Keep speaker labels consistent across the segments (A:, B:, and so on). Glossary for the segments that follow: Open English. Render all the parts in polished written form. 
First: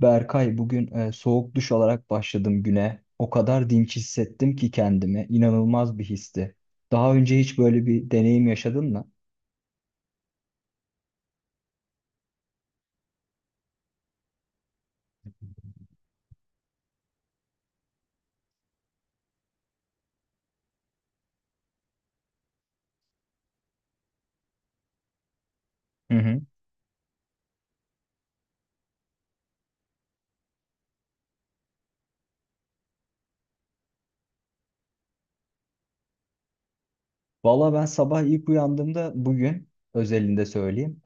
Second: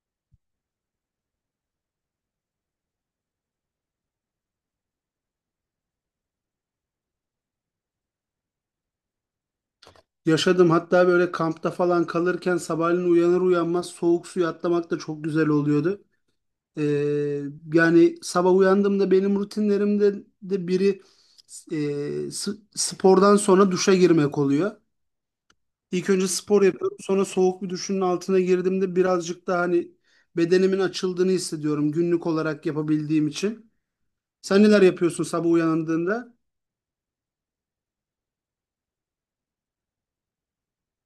A: Berkay, bugün soğuk duş alarak başladım güne. O kadar dinç hissettim ki kendimi. İnanılmaz bir histi. Daha önce hiç böyle bir deneyim yaşadın mı?
B: Yaşadım, hatta böyle kampta falan kalırken sabahleyin uyanır uyanmaz soğuk suya atlamak da çok güzel oluyordu. Ee, Yani sabah uyandığımda benim rutinlerimde de biri e, s- spordan sonra duşa girmek oluyor. İlk
A: Hı
B: önce
A: hı.
B: spor yapıyorum, sonra soğuk bir duşun altına girdiğimde birazcık daha hani bedenimin açıldığını hissediyorum günlük olarak yapabildiğim için. Sen neler yapıyorsun sabah uyandığında?
A: Valla ben sabah ilk uyandığımda bugün özelinde söyleyeyim.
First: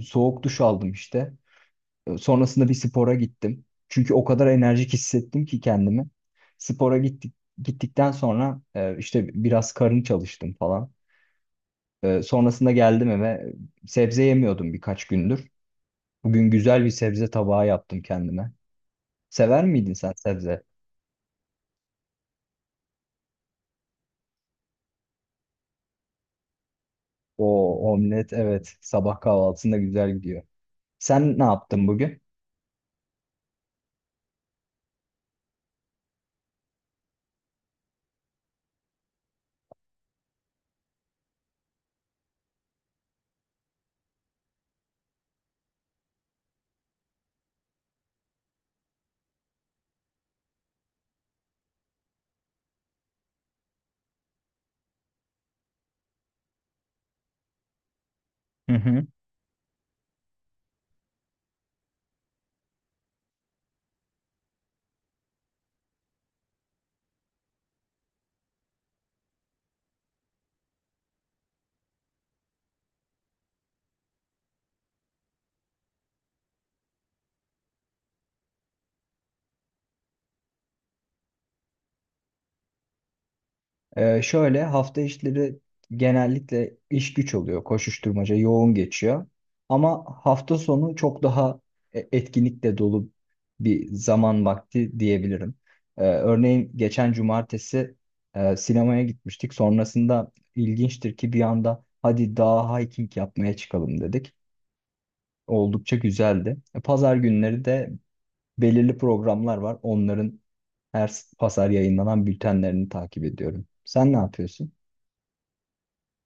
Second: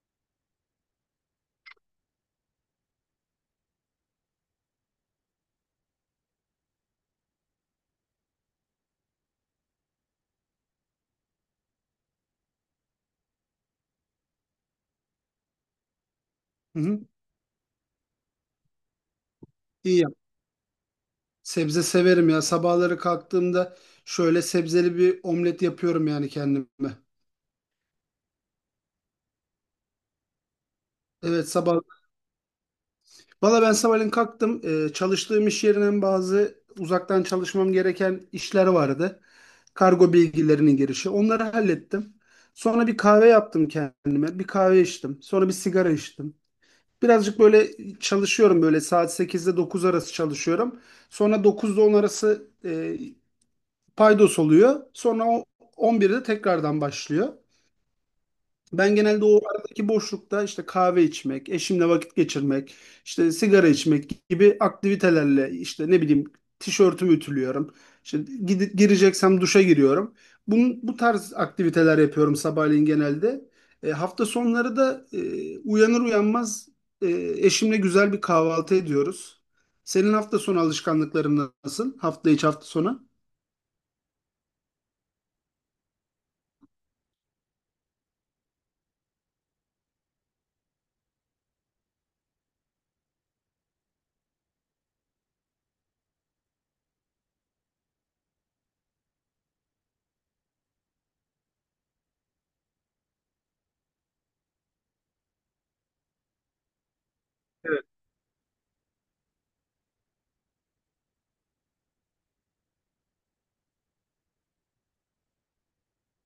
A: Soğuk duş aldım işte. Sonrasında bir spora gittim. Çünkü o kadar enerjik hissettim ki kendimi. Spora gittik, gittikten sonra işte biraz karın çalıştım falan. Sonrasında geldim eve. Sebze yemiyordum birkaç gündür. Bugün
B: Hı
A: güzel bir
B: hı.
A: sebze tabağı yaptım kendime. Sever miydin
B: İyi.
A: sen sebze?
B: Sebze severim ya. Sabahları kalktığımda şöyle sebzeli bir omlet yapıyorum yani kendime.
A: O omlet, evet, sabah kahvaltısında güzel gidiyor. Sen ne
B: Evet, sabah.
A: yaptın bugün?
B: Valla ben sabahleyin kalktım. Çalıştığım iş yerinden bazı uzaktan çalışmam gereken işler vardı. Kargo bilgilerinin girişi. Onları hallettim. Sonra bir kahve yaptım kendime. Bir kahve içtim. Sonra bir sigara içtim. Birazcık böyle çalışıyorum, böyle saat 8'de 9 arası çalışıyorum. Sonra 9'da 10 arası paydos oluyor. Sonra on birde tekrardan başlıyor.
A: Hı
B: Ben
A: hı.
B: genelde o aradaki boşlukta işte kahve içmek, eşimle vakit geçirmek, işte sigara içmek gibi aktivitelerle, işte ne bileyim, tişörtümü ütülüyorum. İşte gireceksem duşa giriyorum. Bunun, bu tarz aktiviteler yapıyorum sabahleyin genelde. Hafta sonları da uyanır uyanmaz e, eşimle güzel bir kahvaltı ediyoruz. Senin hafta sonu alışkanlıkların nasıl? Hafta içi, hafta sonu?
A: Şöyle hafta işleri genellikle iş güç oluyor. Koşuşturmaca yoğun geçiyor. Ama hafta sonu çok daha etkinlikle dolu bir zaman vakti diyebilirim. Örneğin geçen cumartesi sinemaya gitmiştik. Sonrasında ilginçtir ki bir anda hadi daha hiking yapmaya çıkalım dedik. Oldukça güzeldi. Pazar günleri de belirli programlar var. Onların pazar yayınlanan bültenlerini takip ediyorum. Sen ne yapıyorsun?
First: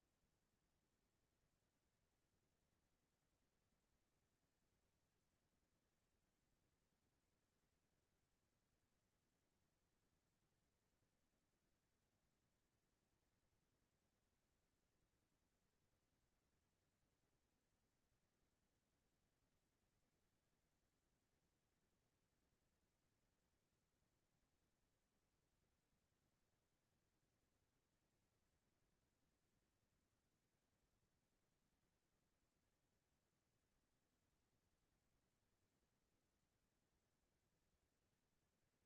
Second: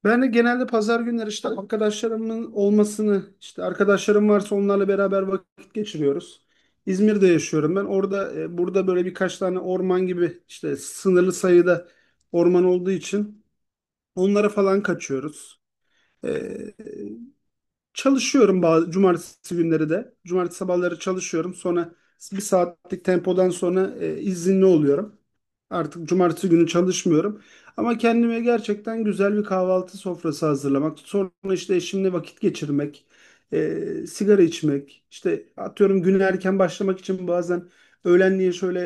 B: Ben de genelde pazar günleri işte arkadaşlarımın olmasını, işte arkadaşlarım varsa onlarla beraber vakit geçiriyoruz. İzmir'de yaşıyorum ben. Orada burada böyle birkaç tane orman gibi, işte sınırlı sayıda orman olduğu için onlara falan kaçıyoruz. E, Çalışıyorum bazı cumartesi günleri de. Cumartesi sabahları çalışıyorum. Sonra bir saatlik tempodan sonra izinli oluyorum. Artık cumartesi günü çalışmıyorum. Ama kendime gerçekten güzel bir kahvaltı sofrası hazırlamak. Sonra işte eşimle vakit geçirmek, e, sigara içmek. İşte atıyorum, güne erken başlamak için bazen öğlenliğe şöyle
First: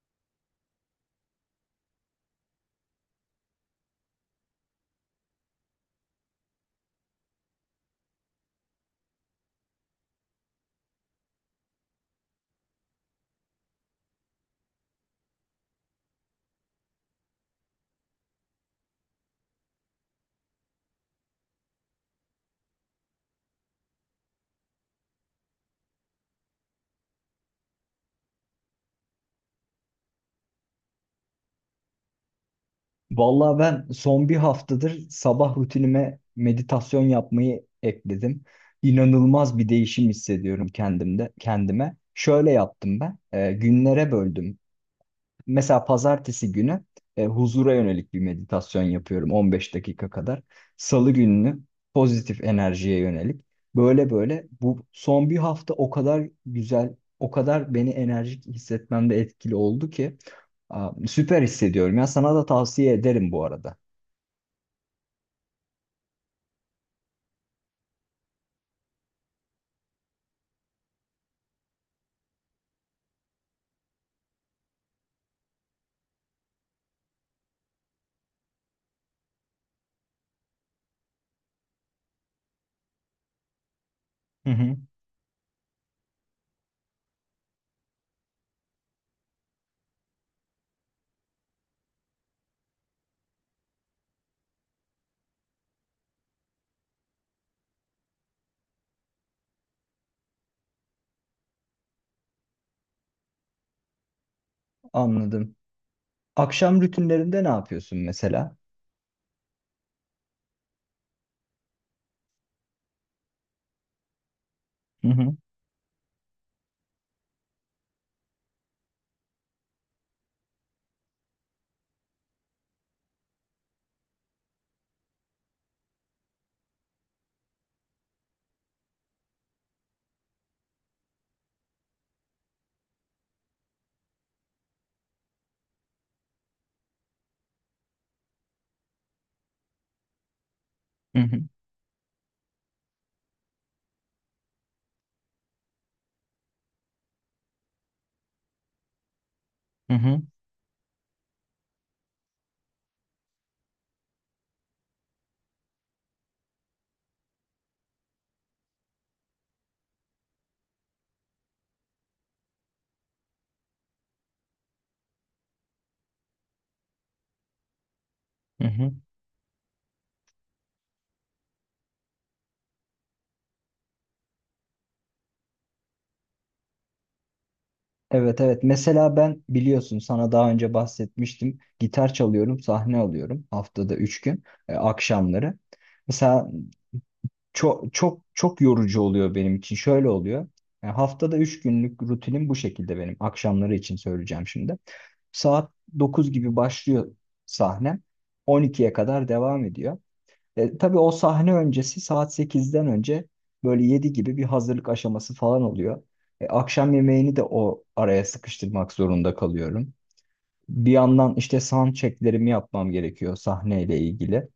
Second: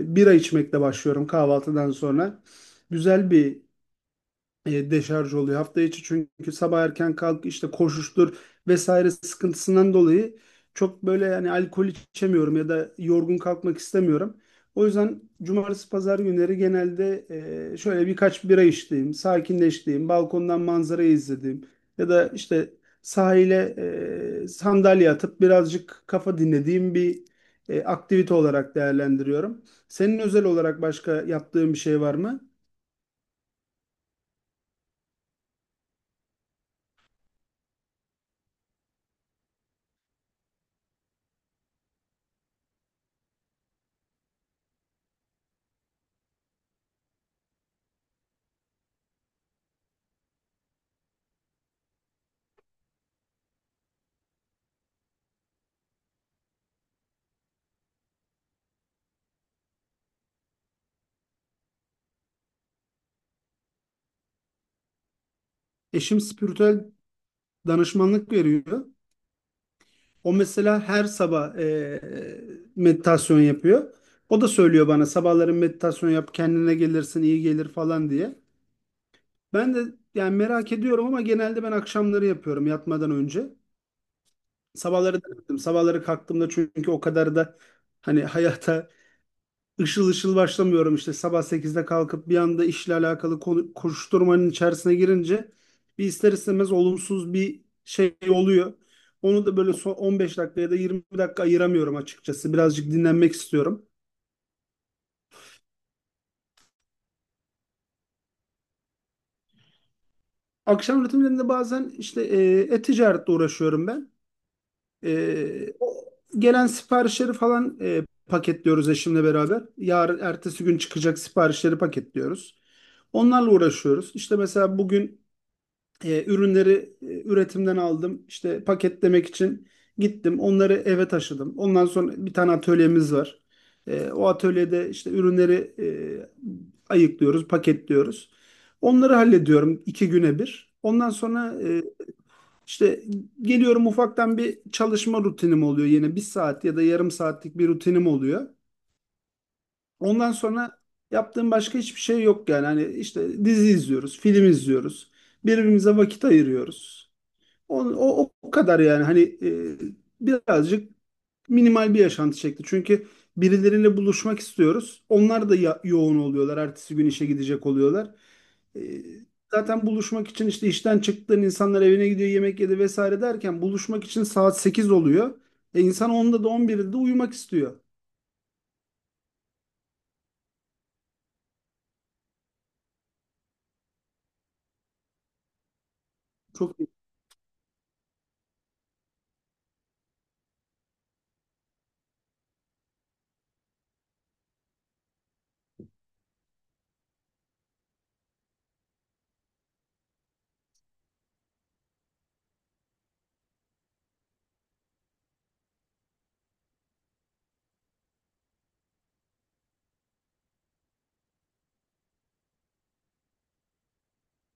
B: bira içmekle başlıyorum kahvaltıdan sonra. Güzel bir deşarj oluyor. Hafta içi çünkü sabah erken kalk, işte koşuştur vesaire sıkıntısından dolayı çok böyle yani alkol içemiyorum ya da yorgun kalkmak istemiyorum. O yüzden cumartesi pazar günleri genelde şöyle birkaç bira içtiğim, sakinleştiğim, balkondan manzarayı izlediğim ya da işte sahile sandalye atıp birazcık kafa dinlediğim bir aktivite olarak değerlendiriyorum. Senin özel olarak başka yaptığın bir şey var mı?
A: Vallahi ben son bir haftadır sabah rutinime meditasyon yapmayı ekledim. İnanılmaz bir değişim hissediyorum kendimde, kendime. Şöyle yaptım ben. Günlere böldüm. Mesela pazartesi günü huzura yönelik bir meditasyon yapıyorum 15 dakika kadar. Salı gününü pozitif enerjiye yönelik. Böyle böyle bu son bir hafta o kadar güzel, o kadar beni enerjik hissetmemde etkili oldu ki aa, süper hissediyorum. Ya sana da tavsiye ederim bu arada.
B: Eşim spiritüel danışmanlık veriyor. O mesela her sabah meditasyon yapıyor. O da söylüyor bana, sabahları meditasyon yap, kendine gelirsin, iyi gelir falan diye. Ben de yani merak ediyorum, ama genelde ben akşamları yapıyorum yatmadan önce.
A: Hı hı,
B: Sabahları da yaptım. Sabahları kalktığımda çünkü o kadar da hani hayata ışıl ışıl başlamıyorum, işte sabah sekizde kalkıp bir anda işle alakalı koşuşturmanın içerisine girince bir ister istemez olumsuz bir şey oluyor. Onu da böyle son 15 dakika ya da 20 dakika ayıramıyorum açıkçası. Birazcık dinlenmek istiyorum.
A: anladım. Akşam rutinlerinde ne yapıyorsun mesela?
B: Akşam rutinlerinde bazen işte e-ticaretle uğraşıyorum ben.
A: Hı hı,
B: O gelen siparişleri falan paketliyoruz eşimle beraber. Yarın ertesi gün çıkacak siparişleri paketliyoruz. Onlarla uğraşıyoruz. İşte mesela bugün ürünleri üretimden aldım. İşte paketlemek için gittim. Onları eve taşıdım. Ondan sonra bir tane atölyemiz var. O atölyede işte ürünleri ayıklıyoruz, paketliyoruz. Onları hallediyorum iki güne bir. Ondan
A: hı hı,
B: sonra işte geliyorum, ufaktan bir çalışma rutinim oluyor yine. Bir saat ya da yarım saatlik bir rutinim oluyor.
A: hı hı.
B: Ondan sonra yaptığım başka hiçbir şey yok yani. Hani işte dizi izliyoruz, film izliyoruz. Birbirimize vakit ayırıyoruz. O kadar yani hani birazcık minimal bir yaşantı çekti. Çünkü birileriyle buluşmak istiyoruz. Onlar da yoğun oluyorlar. Ertesi gün işe gidecek oluyorlar.
A: Hı
B: E,
A: hı.
B: Zaten buluşmak için işte işten çıktığın insanlar evine gidiyor, yemek yedi vesaire derken buluşmak için saat 8 oluyor. İnsan 10'da da 11'de de uyumak istiyor.
A: Evet, evet. Mesela ben biliyorsun sana daha önce bahsetmiştim. Gitar çalıyorum, sahne alıyorum haftada 3 gün akşamları. Mesela
B: Çok.
A: çok çok çok yorucu oluyor benim için. Şöyle oluyor. Yani haftada 3 günlük rutinim bu şekilde benim. Akşamları için söyleyeceğim şimdi. Saat 9 gibi başlıyor sahnem. 12'ye kadar devam ediyor. Tabii o sahne öncesi saat sekizden önce böyle 7 gibi bir hazırlık aşaması falan oluyor. Akşam yemeğini de o araya sıkıştırmak zorunda kalıyorum. Bir yandan işte sound checklerimi yapmam gerekiyor sahneyle ilgili.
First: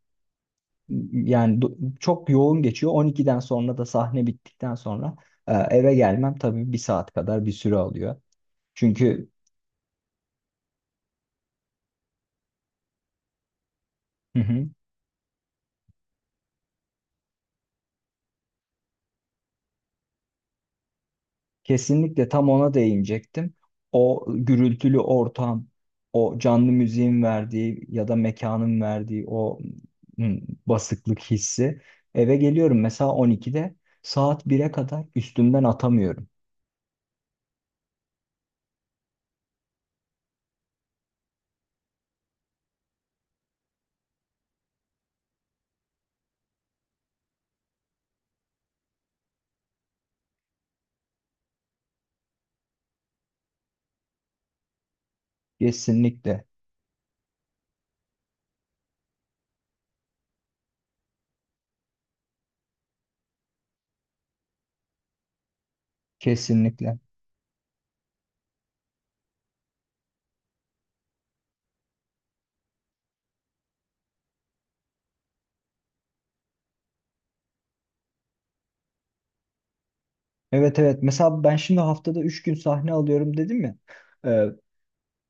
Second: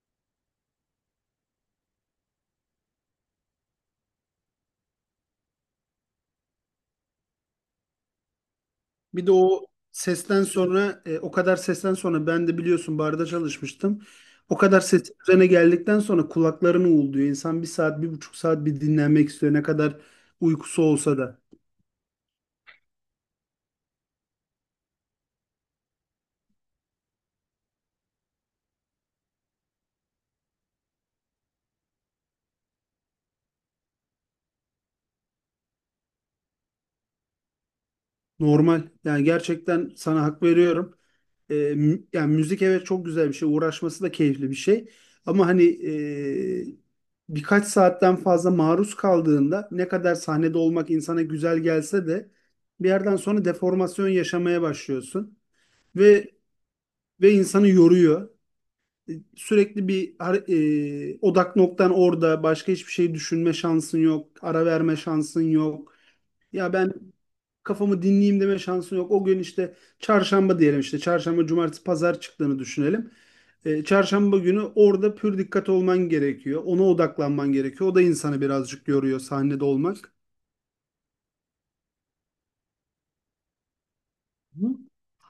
A: Yani çok yoğun geçiyor. 12'den sonra da sahne bittikten sonra eve gelmem tabii bir saat kadar bir süre alıyor.
B: Bir
A: Çünkü
B: de o sesten sonra o kadar sesten sonra ben de biliyorsun barda çalışmıştım. O kadar ses üzerine geldikten sonra kulaklarını uğulduyor. İnsan bir saat, bir buçuk saat bir dinlenmek istiyor. Ne kadar uykusu olsa da.
A: kesinlikle tam ona değinecektim. O gürültülü ortam, o canlı müziğin verdiği ya da mekanın verdiği o hmm, basıklık hissi. Eve geliyorum mesela 12'de, saat 1'e kadar üstümden atamıyorum.
B: Normal. Yani gerçekten sana hak veriyorum. Yani müzik, evet, çok güzel bir şey. Uğraşması da keyifli bir şey. Ama hani birkaç saatten fazla maruz kaldığında, ne kadar sahnede olmak insana güzel gelse de bir yerden sonra deformasyon yaşamaya başlıyorsun. Ve
A: Kesinlikle,
B: insanı yoruyor. Sürekli bir odak noktan orada, başka hiçbir şey düşünme şansın yok, ara verme şansın yok. Ya ben
A: kesinlikle.
B: kafamı dinleyeyim deme şansın yok. O gün işte çarşamba diyelim, işte çarşamba, cumartesi, pazar çıktığını düşünelim. Çarşamba günü orada pür dikkat olman gerekiyor. Ona odaklanman gerekiyor. O da insanı birazcık yoruyor sahnede olmak.
A: Evet, evet, mesela ben şimdi haftada 3 gün sahne alıyorum dedim ya. Ee,
B: Hı.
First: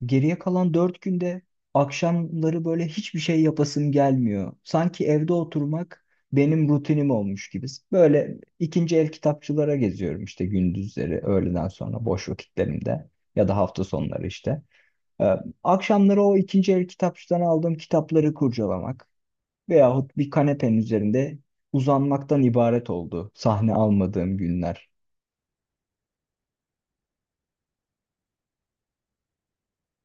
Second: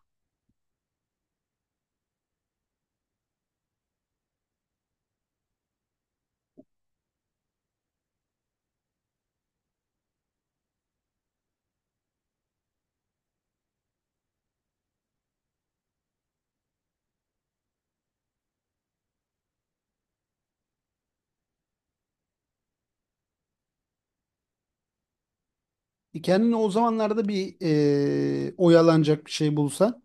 A: Geriye kalan dört günde akşamları böyle hiçbir şey yapasım gelmiyor. Sanki evde oturmak benim rutinim olmuş gibi. Böyle ikinci el kitapçılara geziyorum işte gündüzleri, öğleden sonra boş vakitlerimde ya da hafta sonları işte. Ee, Akşamları o ikinci el kitapçıdan aldığım kitapları kurcalamak veyahut bir kanepenin üzerinde uzanmaktan ibaret oldu sahne almadığım günler.
B: Kendine o zamanlarda bir oyalanacak bir şey bulsan.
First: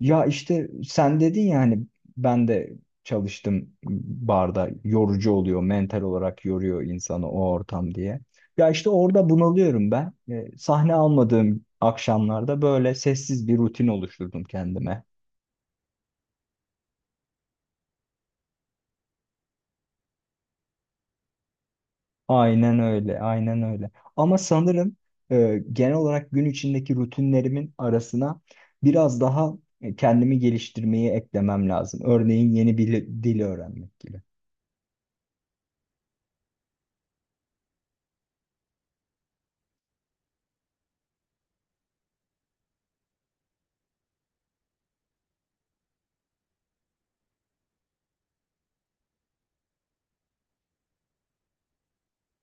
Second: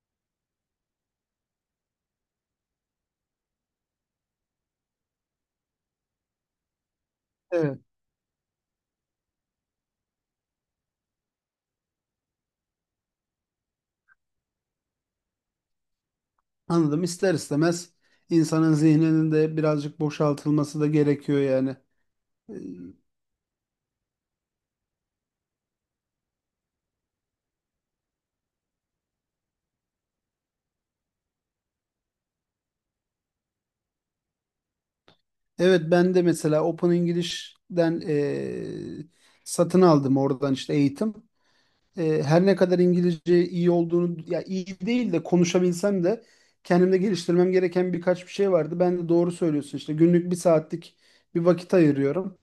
A: Ya işte sen dedin ya hani ben de çalıştım barda, yorucu oluyor, mental olarak yoruyor insanı o
B: Evet.
A: ortam diye. Ya işte orada bunalıyorum ben. Sahne almadığım akşamlarda böyle sessiz bir rutin oluşturdum kendime.
B: Anladım. İster istemez insanın zihninin de birazcık boşaltılması da gerekiyor yani. Ee,
A: Aynen öyle, aynen öyle. Ama sanırım genel olarak gün içindeki rutinlerimin arasına biraz daha kendimi geliştirmeyi eklemem lazım. Örneğin yeni bir dil öğrenmek gibi.
B: Evet, ben de mesela Open English'den satın aldım oradan işte eğitim. Her ne kadar İngilizce iyi olduğunu, ya iyi değil de konuşabilsem de, kendimde geliştirmem gereken birkaç bir şey vardı. Ben de, doğru söylüyorsun, işte günlük bir saatlik bir vakit ayırıyorum.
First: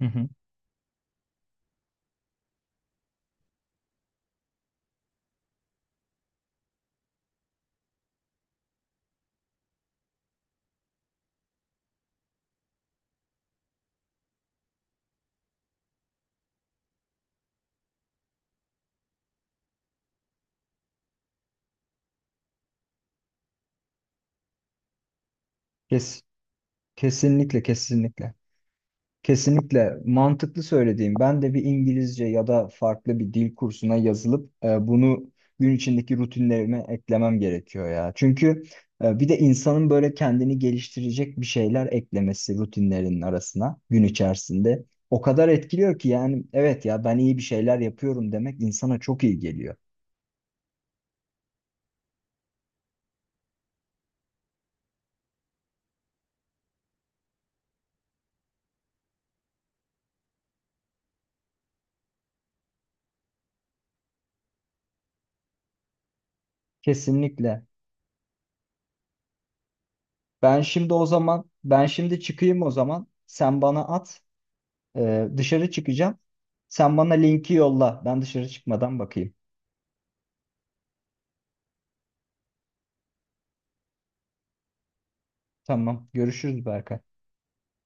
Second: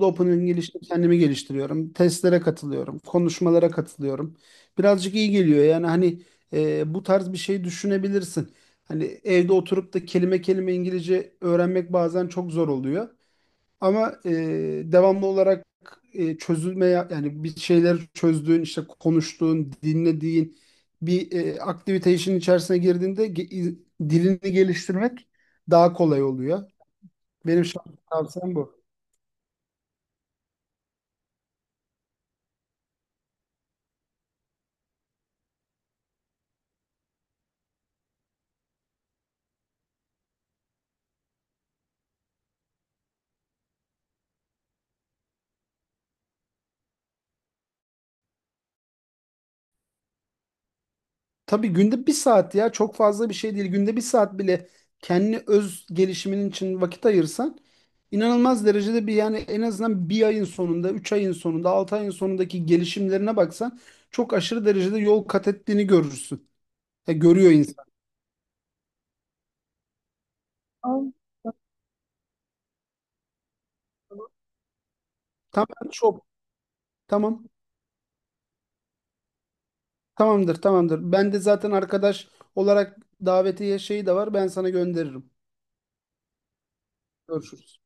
A: Hı
B: Open
A: hı.
B: English'te kendimi geliştiriyorum. Testlere katılıyorum. Konuşmalara katılıyorum. Birazcık iyi geliyor yani hani bu tarz bir şey düşünebilirsin. Hani evde oturup da kelime kelime İngilizce öğrenmek bazen çok zor oluyor. Ama devamlı olarak çözülmeye, yani bir şeyleri çözdüğün, işte konuştuğun, dinlediğin bir aktivite işin içerisine girdiğinde dilini geliştirmek daha
A: Kes.
B: kolay oluyor.
A: Kesinlikle,
B: Benim şahsi
A: kesinlikle.
B: tavsiyem bu.
A: Kesinlikle mantıklı söylediğim. Ben de bir İngilizce ya da farklı bir dil kursuna yazılıp bunu gün içindeki rutinlerime eklemem gerekiyor ya. Çünkü bir de insanın böyle kendini geliştirecek bir şeyler eklemesi rutinlerinin arasına gün içerisinde o kadar etkiliyor ki, yani evet ya, ben iyi bir şeyler yapıyorum demek insana çok iyi geliyor.
B: Tabii günde bir saat ya çok fazla bir şey değil. Günde bir saat bile kendi öz gelişimin için vakit ayırsan, inanılmaz derecede bir, yani en azından bir ayın sonunda, üç ayın sonunda, altı ayın sonundaki gelişimlerine baksan çok aşırı derecede yol kat ettiğini görürsün. Görüyor
A: Kesinlikle.
B: insan.
A: Ben şimdi o
B: Tamam.
A: zaman ben şimdi çıkayım o zaman. Sen bana at. Dışarı
B: Tamam,
A: çıkacağım.
B: çok.
A: Sen bana
B: Tamam.
A: linki yolla. Ben dışarı çıkmadan bakayım.
B: Tamamdır, tamamdır. Ben de zaten arkadaş olarak davetiye şeyi de var. Ben sana gönderirim.
A: Tamam. Görüşürüz Berkay.
B: Görüşürüz.